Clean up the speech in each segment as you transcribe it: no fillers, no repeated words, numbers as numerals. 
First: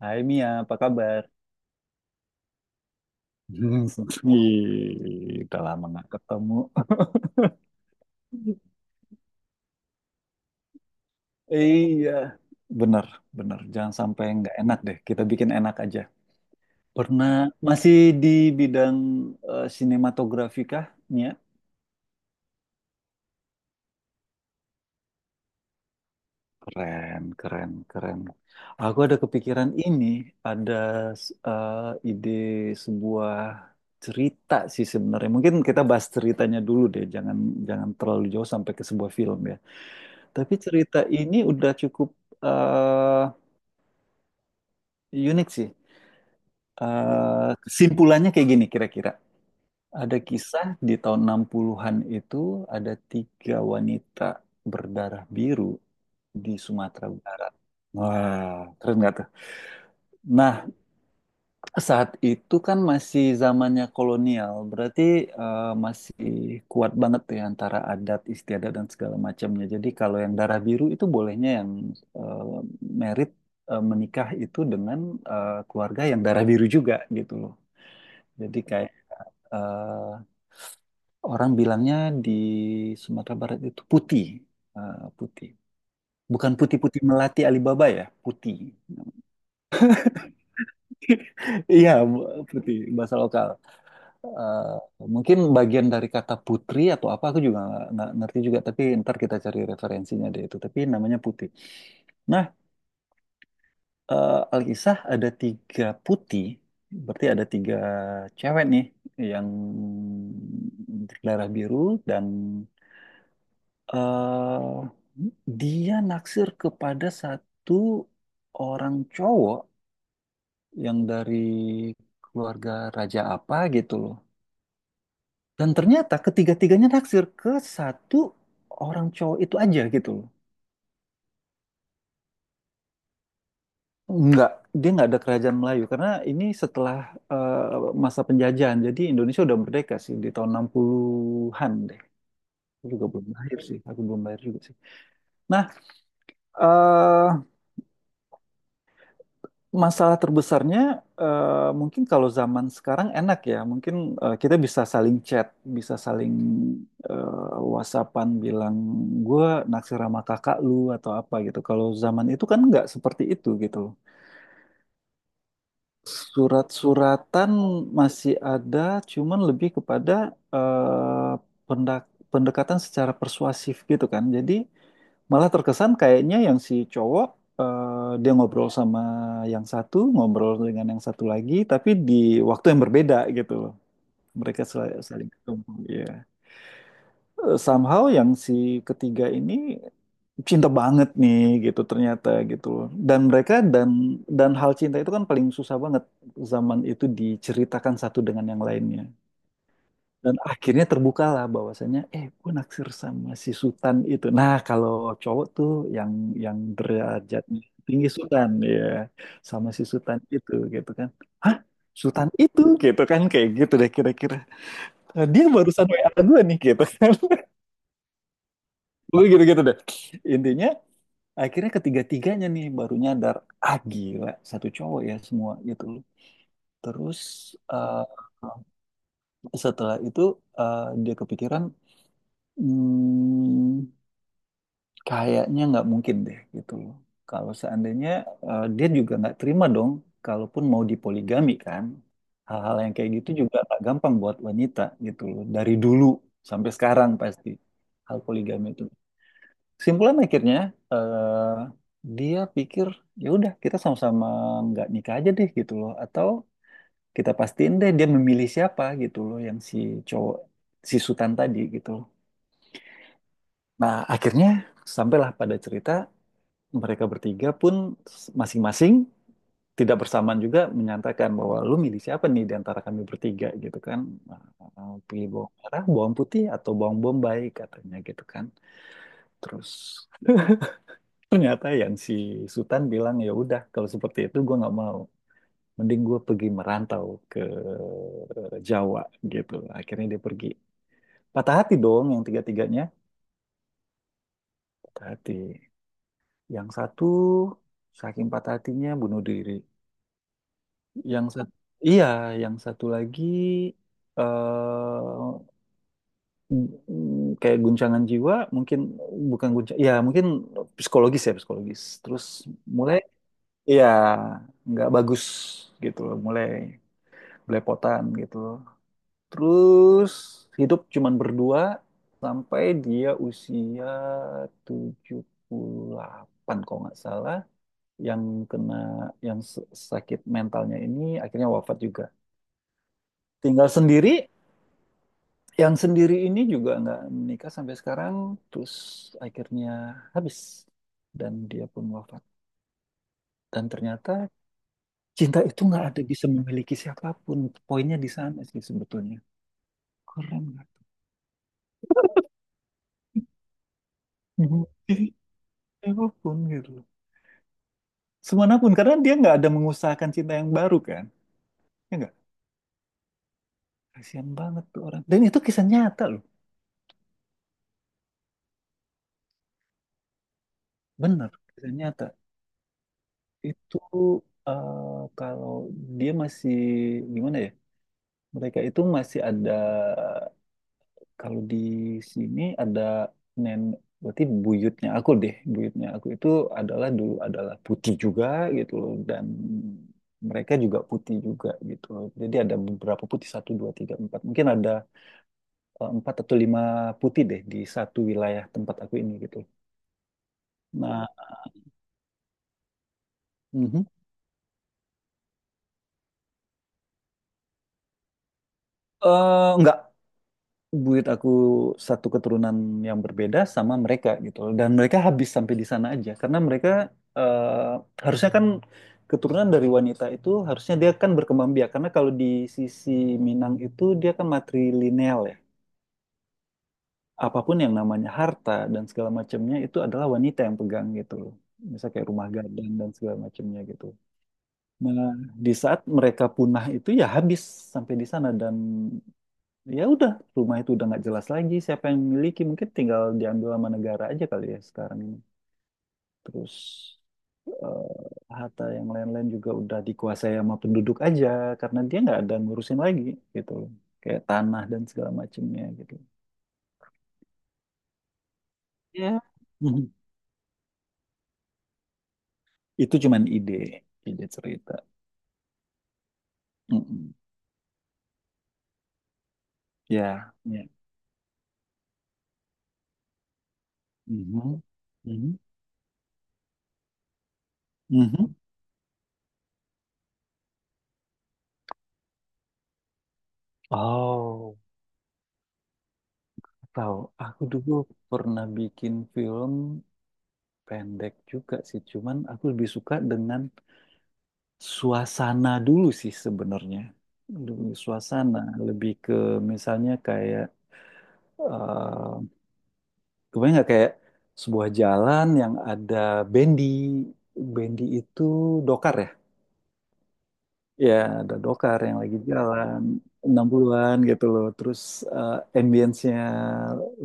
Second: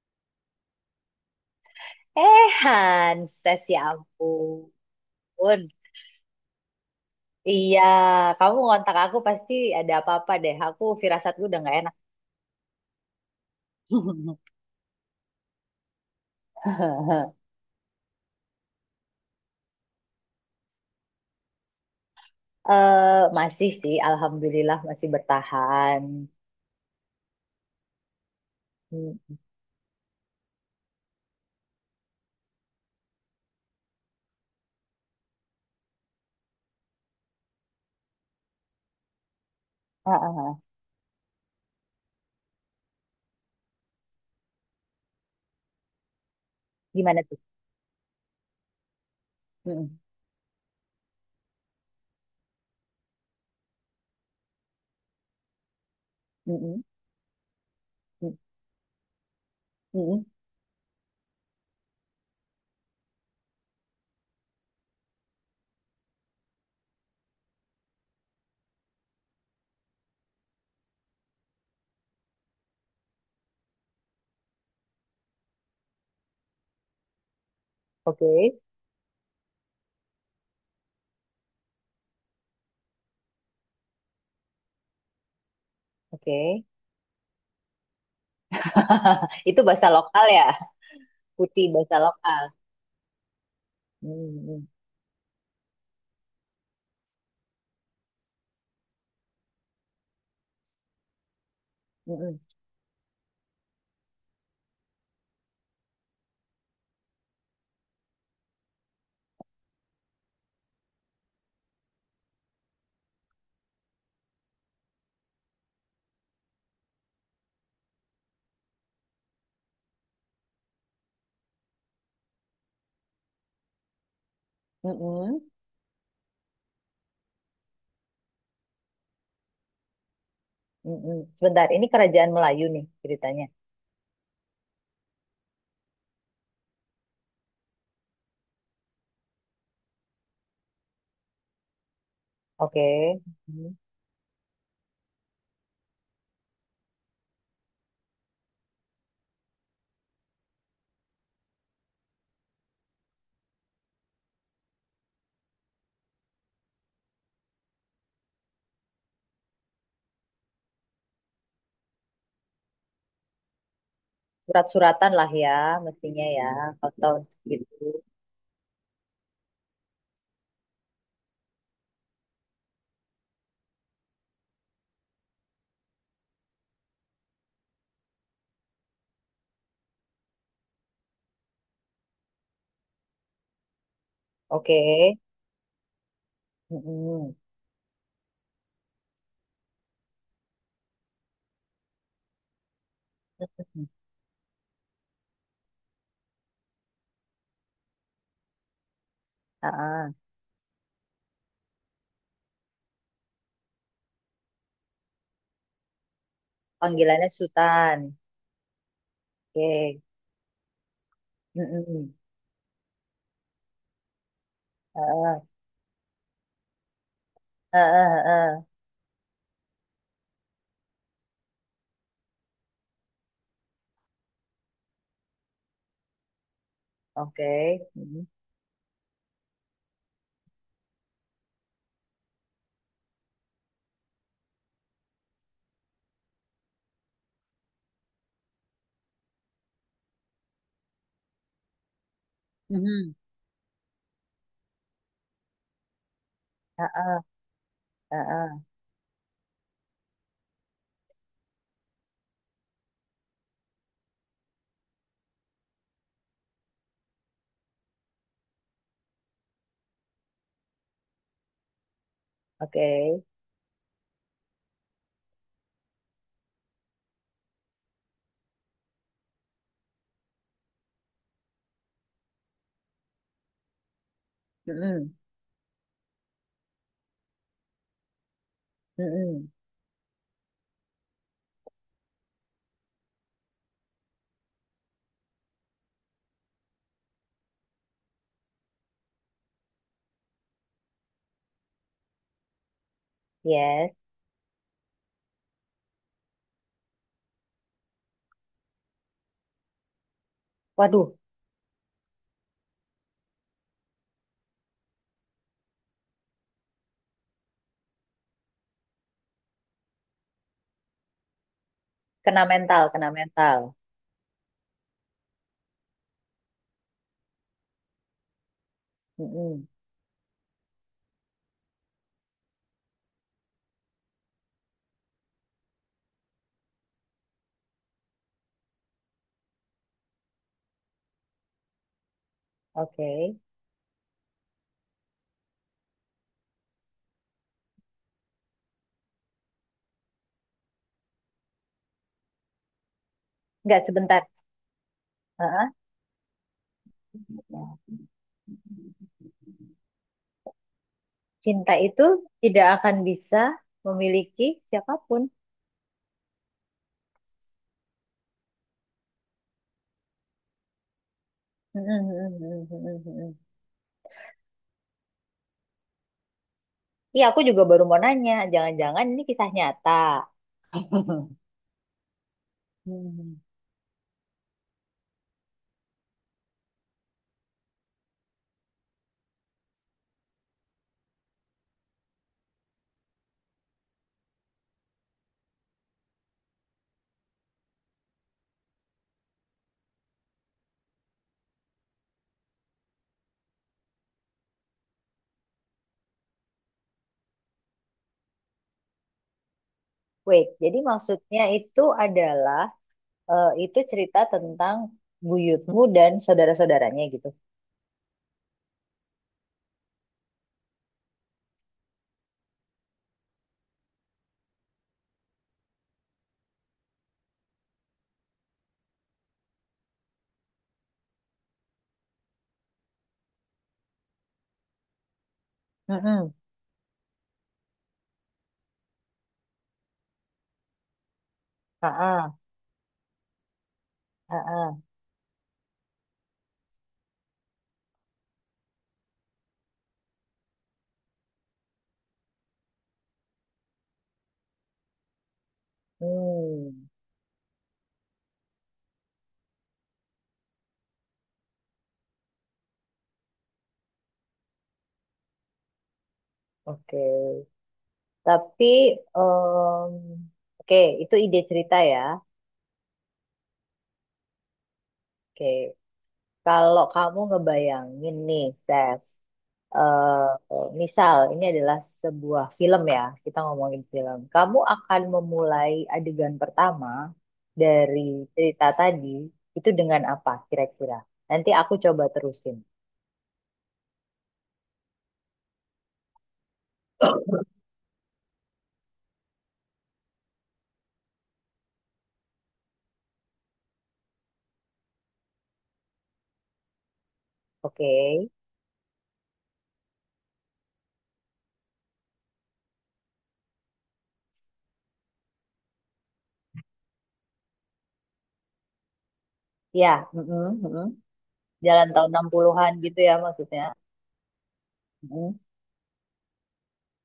Hai Mia, apa kabar? Hanses, ya ampun. Ih, udah lama nggak ketemu. Iya, kamu ngontak aku pasti ada apa-apa deh. Aku firasatku udah nggak enak. Iya, bener, bener. Jangan sampai nggak enak deh. Kita bikin enak aja. Pernah masih di bidang sinematografi kah, Mia? Masih sih, alhamdulillah masih bertahan. Keren, keren, keren. Aku ada Hmm, kepikiran ini, ada s- eh, ide sebuah cerita sih sebenarnya. Mungkin kita bahas ceritanya dulu deh. Jangan, jangan terlalu jauh sampai ke sebuah film ya. ah, ah, Tapi ah. cerita ini udah cukup eh, unik sih. Gimana tuh? Kesimpulannya kayak gini kira-kira. Mm-mm, Ada kisah di tahun 60-an itu ada tiga wanita berdarah biru di mm-mm, Sumatera Barat. mm, Wah, keren nggak tuh? mm-mm. Nah, saat itu kan masih zamannya kolonial, berarti masih kuat banget ya antara adat istiadat dan segala macamnya. Jadi kalau yang darah biru itu bolehnya yang eh, merit menikah itu dengan keluarga yang darah biru juga gitu loh. Oke, Jadi kayak eh, orang bilangnya di Sumatera Barat itu putih, putih. Bukan oke. putih-putih melati Alibaba ya, putih. Itu bahasa lokal ya, putih Iya, bahasa lokal. putih bahasa lokal. eh, Mm-mm, Mungkin bagian dari kata putri atau apa aku juga nggak ngerti juga tapi ntar kita cari referensinya deh itu tapi namanya putih. mm-mm, Nah, alkisah ada tiga putih berarti ada tiga cewek nih yang berdarah biru dan eh dia naksir kepada satu orang cowok yang dari keluarga raja apa gitu loh. mm-mm, Dan ternyata ketiga-tiganya naksir ke satu orang cowok itu aja gitu loh. mm-mm. Sebentar, ini kerajaan Melayu nih ceritanya. Enggak, dia nggak ada kerajaan Melayu karena ini setelah masa penjajahan. Jadi Indonesia udah merdeka sih di tahun 60-an deh. Oke. Aku juga belum lahir Hmm. sih, aku belum lahir juga sih. Nah, eh masalah terbesarnya mungkin kalau zaman sekarang enak ya, mungkin kita bisa saling chat, bisa saling WhatsAppan bilang gue naksir sama kakak lu atau apa gitu. Kalau zaman itu kan nggak seperti itu gitu loh. Surat-suratan lah ya, mestinya ya, kalau tahun Surat-suratan segitu. masih ada, cuman lebih kepada eh, pendekatan secara persuasif gitu kan. Jadi malah terkesan kayaknya yang si cowok dia ngobrol sama yang satu, ngobrol dengan yang satu lagi, tapi di waktu yang berbeda gitu loh. Mereka Oke. Saling ketemu. Iya. Mm-mm. Somehow yang si ketiga ini cinta banget nih gitu ternyata gitu loh. Dan mereka dan hal cinta itu kan paling susah banget zaman itu diceritakan satu dengan yang lainnya. Ah, Dan akhirnya terbukalah bahwasannya, gue naksir sama si Sultan itu. Nah, kalau cowok tuh yang yang Panggilannya derajatnya Sultan. tinggi Sultan ya, sama si Oke. Sultan itu gitu kan. Hah? Mm-mm. Sultan itu gitu kan kayak gitu deh kira-kira. Ah, Dia barusan WA gue nih gitu kan. ah, ah, ah. Gue gitu-gitu deh. Intinya akhirnya ketiga-tiganya nih baru nyadar, ah gila, satu cowok ya semua gitu loh. Terus Oke. eh, Mm-mm. setelah itu dia kepikiran, hmm. Kayaknya nggak mungkin deh gitu loh. Kalau seandainya dia juga nggak terima dong, kalaupun mau dipoligami kan. Hal-hal yang kayak Mm-mm. gitu juga nggak gampang buat wanita gitu loh. Dari dulu sampai Ah, sekarang ah, pasti hal ah, ah. poligami itu. Simpulan akhirnya eh, dia pikir ya udah kita sama-sama nggak nikah aja deh gitu loh. Atau kita pastiin deh dia memilih siapa gitu loh yang si cowok si Sutan tadi gitu loh. Oke. Nah akhirnya sampailah pada cerita mereka bertiga pun masing-masing tidak bersamaan juga menyatakan bahwa lu milih siapa nih di antara kami bertiga gitu kan. Mm-mm. Pilih bawang merah, bawang putih, atau bawang bombay katanya gitu kan. Mm-mm. Terus ternyata yang si Sultan bilang ya udah kalau seperti itu gue nggak mau. Mending gue pergi merantau ke Jawa gitu. Akhirnya dia pergi. Patah hati dong yang tiga-tiganya. Yes. Patah hati. Yang satu saking patah hatinya bunuh diri. Waduh, Yang satu, iya, yang satu lagi eh kayak guncangan jiwa, mungkin bukan guncang, ya mungkin psikologis ya psikologis. Terus kena mental, mulai, kena mental. iya, nggak bagus gitu loh, mulai belepotan gitu loh. Mm-mm. Terus hidup cuman berdua sampai dia usia 78 kalau nggak salah. Yang kena, yang sakit mentalnya ini akhirnya wafat juga, Oke. tinggal sendiri. Yang sendiri ini juga nggak menikah sampai sekarang, terus akhirnya habis dan dia pun wafat. Dan Nggak sebentar. ternyata cinta Ah, itu ah. nggak ada bisa memiliki siapapun. Poinnya di sana sih sebetulnya. Keren nggak? Cinta itu tidak akan bisa memiliki Jadi siapapun. siapapun gitu loh. Semanapun karena dia nggak ada mengusahakan cinta yang baru kan? Ya nggak? Mm-mm. Kasihan banget tuh orang. Dan itu kisah nyata loh. Iya, aku juga baru mau nanya. Jangan-jangan ini kisah nyata. Bener, kisah nyata. Hmm. Itu kalau dia masih gimana ya? Mereka itu masih ada. Kalau di sini ada nen, berarti buyutnya aku deh, buyutnya aku itu adalah dulu adalah putih juga gitu loh, dan mereka juga putih juga gitu loh. Jadi ada beberapa putih satu dua tiga empat, mungkin ada empat atau lima putih deh di satu wilayah tempat aku ini gitu. Wait, jadi Nah, maksudnya itu adalah itu mhm. cerita tentang buyutmu dan saudara-saudaranya gitu. Nggak, buat aku satu keturunan yang berbeda sama mereka gitu loh. Dan mereka habis sampai di sana aja karena mereka eh, harusnya kan keturunan dari wanita itu harusnya dia kan berkembang biak karena kalau di sisi Minang itu dia kan matrilineal ya. Mm-mm. Apapun yang namanya harta dan segala macamnya itu adalah wanita yang pegang gitu loh. Misal kayak rumah Heeh, gadang dan segala macamnya gitu. heeh. Nah, di saat mereka punah itu ya habis sampai di sana. Dan ya udah rumah itu udah nggak jelas lagi siapa yang memiliki, mungkin tinggal diambil sama negara aja kali ya sekarang ini. Terus Hmm, harta yang lain-lain juga udah dikuasai sama penduduk aja karena dia nggak ada ngurusin lagi gitu loh, kayak tanah dan segala macamnya gitu. oke. Tapi, Ya. em, Mhm. oke, itu ide cerita ya. Itu cuman ide ide cerita. Oke. Kalau Mm-mm. kamu ngebayangin nih, Ses, eh Ya, ya. misal ini adalah sebuah film ya, kita ngomongin film. Kamu Mhm. akan Mhm. memulai adegan pertama dari Mhm. cerita tadi itu dengan apa kira-kira? Nanti aku coba terusin. Oh tahu, aku dulu pernah bikin film pendek juga sih, cuman aku lebih suka dengan suasana dulu sih sebenarnya. Lebih Oke. suasana, lebih ke misalnya kayak, eh kebayang nggak kayak sebuah jalan yang ada bendi, bendi itu dokar ya? Ya, mm-mm, mm-mm. Ya, ada dokar Jalan yang tahun lagi 60-an jalan gitu ya maksudnya. 60-an gitu loh. Terus eh Mm-mm, ambience-nya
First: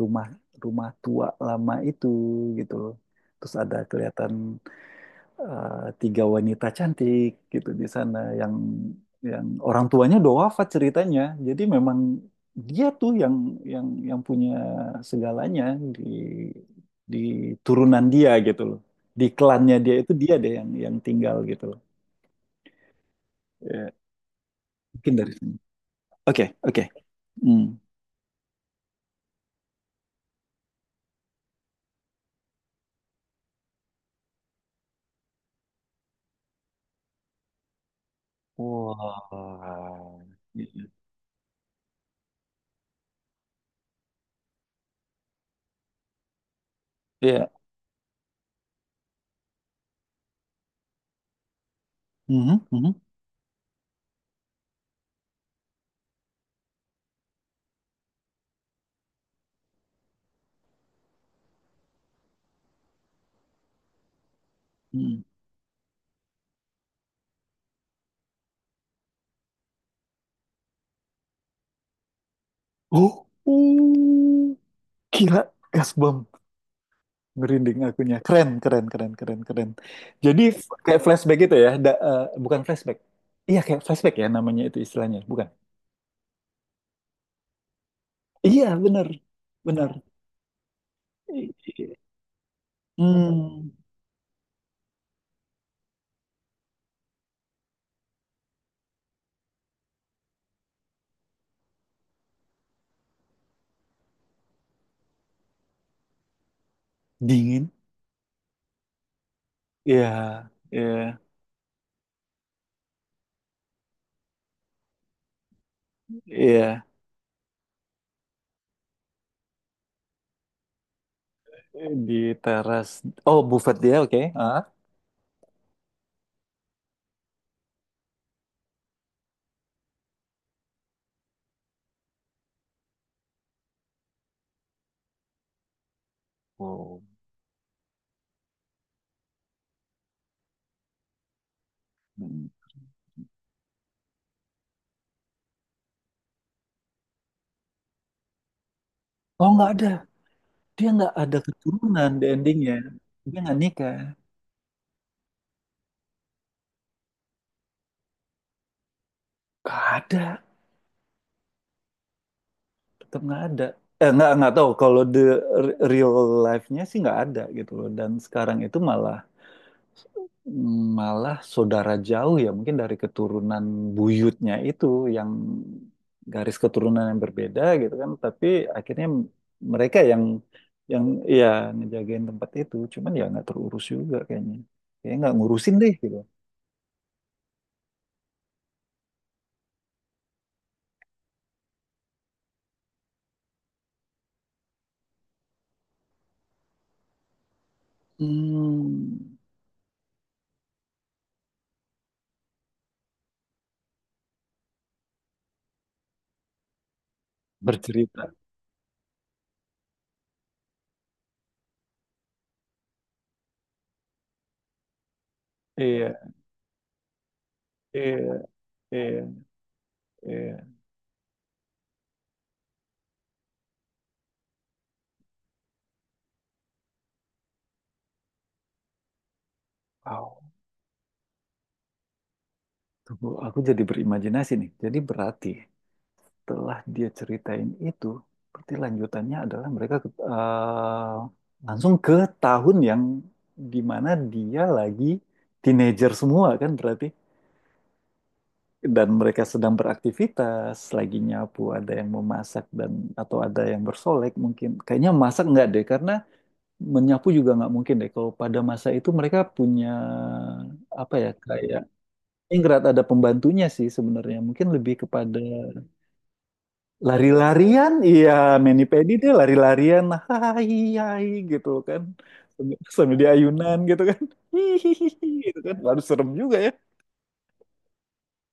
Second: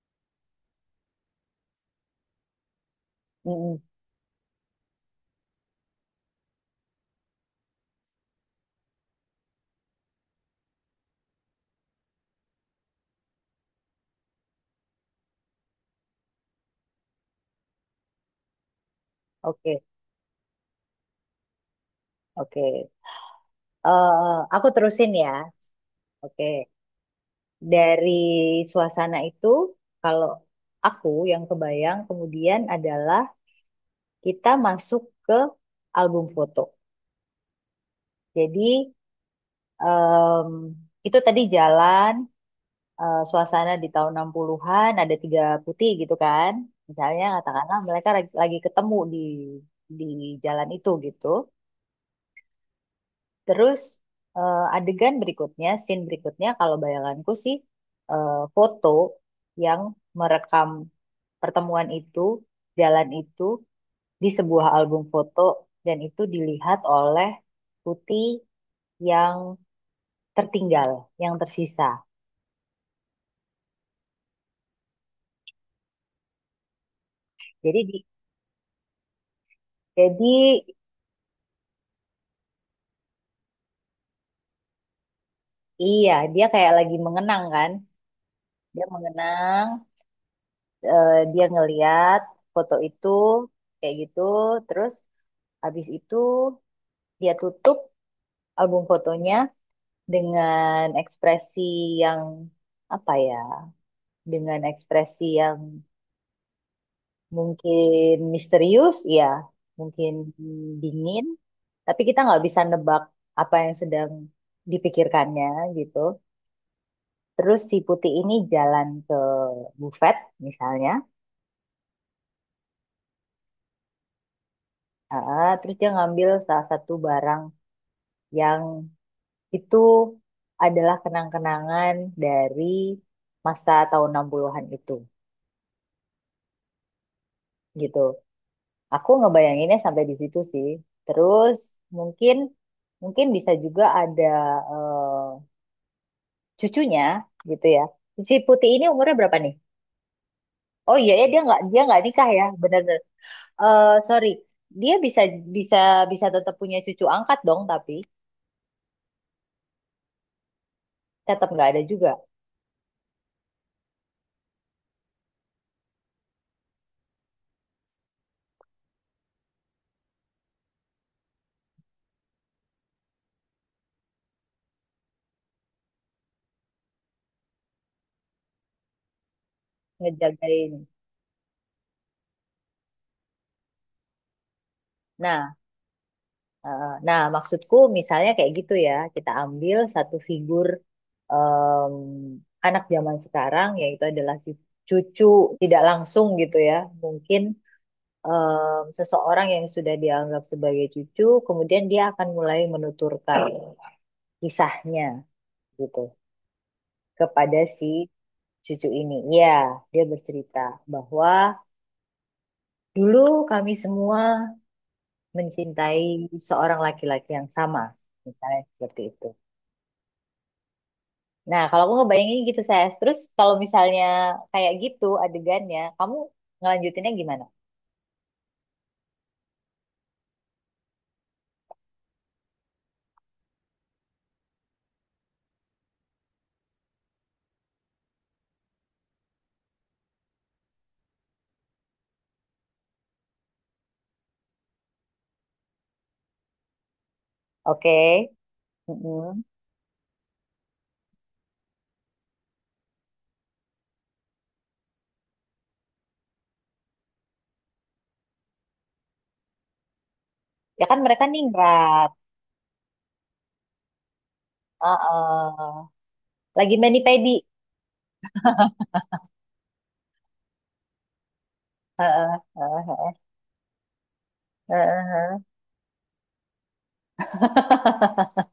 rumah rumah tua lama itu gitu loh. Terus ada mm-mm. kelihatan eh, tiga wanita cantik gitu di sana yang orang tuanya udah wafat ceritanya. Jadi memang dia tuh yang punya segalanya di di turunan dia gitu loh. Di klannya Oke, dia itu dia deh yang tinggal gitu loh. oke. Ya, Aku terusin mungkin ya. dari sini. Oke. Oke, oke. Hmm. Dari suasana itu kalau aku yang kebayang kemudian adalah kita masuk ke album foto. Jadi Wah. em, itu tadi jalan suasana di tahun 60-an ada tiga putih gitu kan. Misalnya Iya. katakanlah mereka lagi ketemu di di jalan itu gitu. Mhm, mhm, Terus adegan berikutnya, scene berikutnya kalau bayanganku sih eh, foto yang merekam pertemuan itu, jalan itu di sebuah album mhm. foto dan itu dilihat oleh Putih yang tertinggal, yang tersisa. Oh, uh, gila gas bom, merinding Jadi di- akunya. Keren, keren, keren, keren, keren. jadi Jadi kayak flashback gitu ya, bukan flashback. Iya kayak flashback ya namanya itu istilahnya, bukan? iya, dia kayak lagi mengenang kan. Iya Dia bener, mengenang, bener. Dia I- i- ngeliat foto itu Hmm, kayak gitu, terus habis itu dia tutup album fotonya dengan ekspresi yang apa ya? Dengan ekspresi yang dingin. mungkin misterius, ya. Iya, Mungkin iya, dingin, tapi kita nggak bisa nebak apa yang sedang dipikirkannya gitu. iya. Terus si putih ini jalan ke bufet misalnya. Di teras. Oh, buffet dia, oke. Ah. Ah, terus dia ngambil salah satu barang yang itu adalah kenang-kenangan dari masa tahun 60-an itu Oh. gitu. Aku ngebayanginnya sampai di situ sih. Terus mungkin Hmm. mungkin bisa juga ada eh, cucunya gitu ya. Si Putih ini umurnya berapa Oh, nih? nggak ada. Dia Oh iya nggak ya ada dia nggak keturunan di nikah ya, endingnya. bener-bener. Dia nggak Eh nikah. sorry, dia bisa bisa bisa tetap punya cucu angkat dong, tapi Nggak ada. tetap nggak ada juga Tetap nggak ada, nggak tahu kalau the real life-nya sih nggak ada gitu loh, dan sekarang itu malah malah saudara jauh ya mungkin dari keturunan buyutnya itu, yang garis keturunan yang berbeda gitu kan tapi akhirnya mereka yang ngejagain. yang ya ngejagain tempat itu cuman ya nggak terurus juga kayaknya, kayaknya nggak Nah, ngurusin deh gitu. nah maksudku misalnya kayak gitu ya, kita ambil satu figur em, anak zaman sekarang yaitu adalah si cucu tidak langsung gitu ya, mungkin em, Hmm, seseorang yang sudah dianggap sebagai cucu, kemudian dia akan mulai menuturkan kisahnya gitu kepada si bercerita. cucu ini. Ya, dia bercerita bahwa dulu kami semua mencintai Iya, seorang laki-laki yang sama, iya, misalnya seperti iya, itu. iya. Nah, kalau aku ngebayangin gitu saya, terus kalau misalnya kayak gitu adegannya, kamu ngelanjutinnya gimana? Wow. Tunggu, aku jadi berimajinasi nih. Jadi berarti setelah dia ceritain itu, berarti lanjutannya adalah mereka langsung ke tahun yang dimana dia lagi teenager semua kan berarti. Oke, Dan mm-mm. mereka sedang beraktivitas, lagi nyapu, ada yang memasak, atau ada yang bersolek mungkin. Kayaknya masak nggak deh karena menyapu juga nggak mungkin deh. Kalau pada masa itu mereka punya Ya kan apa mereka ya, kayak ningrat. ningrat ada pembantunya sih sebenarnya. Mungkin lebih kepada Heeh. Lagi mani pedi. lari-larian. Iya, Manny Pedi dia lari-larian. Hai, hai gitu kan. Heeh, Sambil, heeh, sambil dia ayunan gitu kan. heeh, Hihihi heeh. gitu kan. Baru serem juga ya.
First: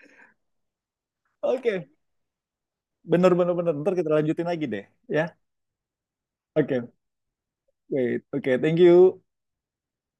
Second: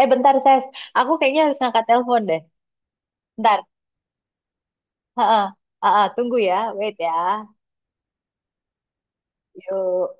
Eh bentar, Ses. Aku kayaknya harus ngangkat Oke, telepon deh. bener bener Bentar. bener. Ntar kita lanjutin lagi deh. Ya. Ha-ha. Ha-ha. Tunggu ya. Oke, Wait ya. wait. Oke, thank you. Yuk.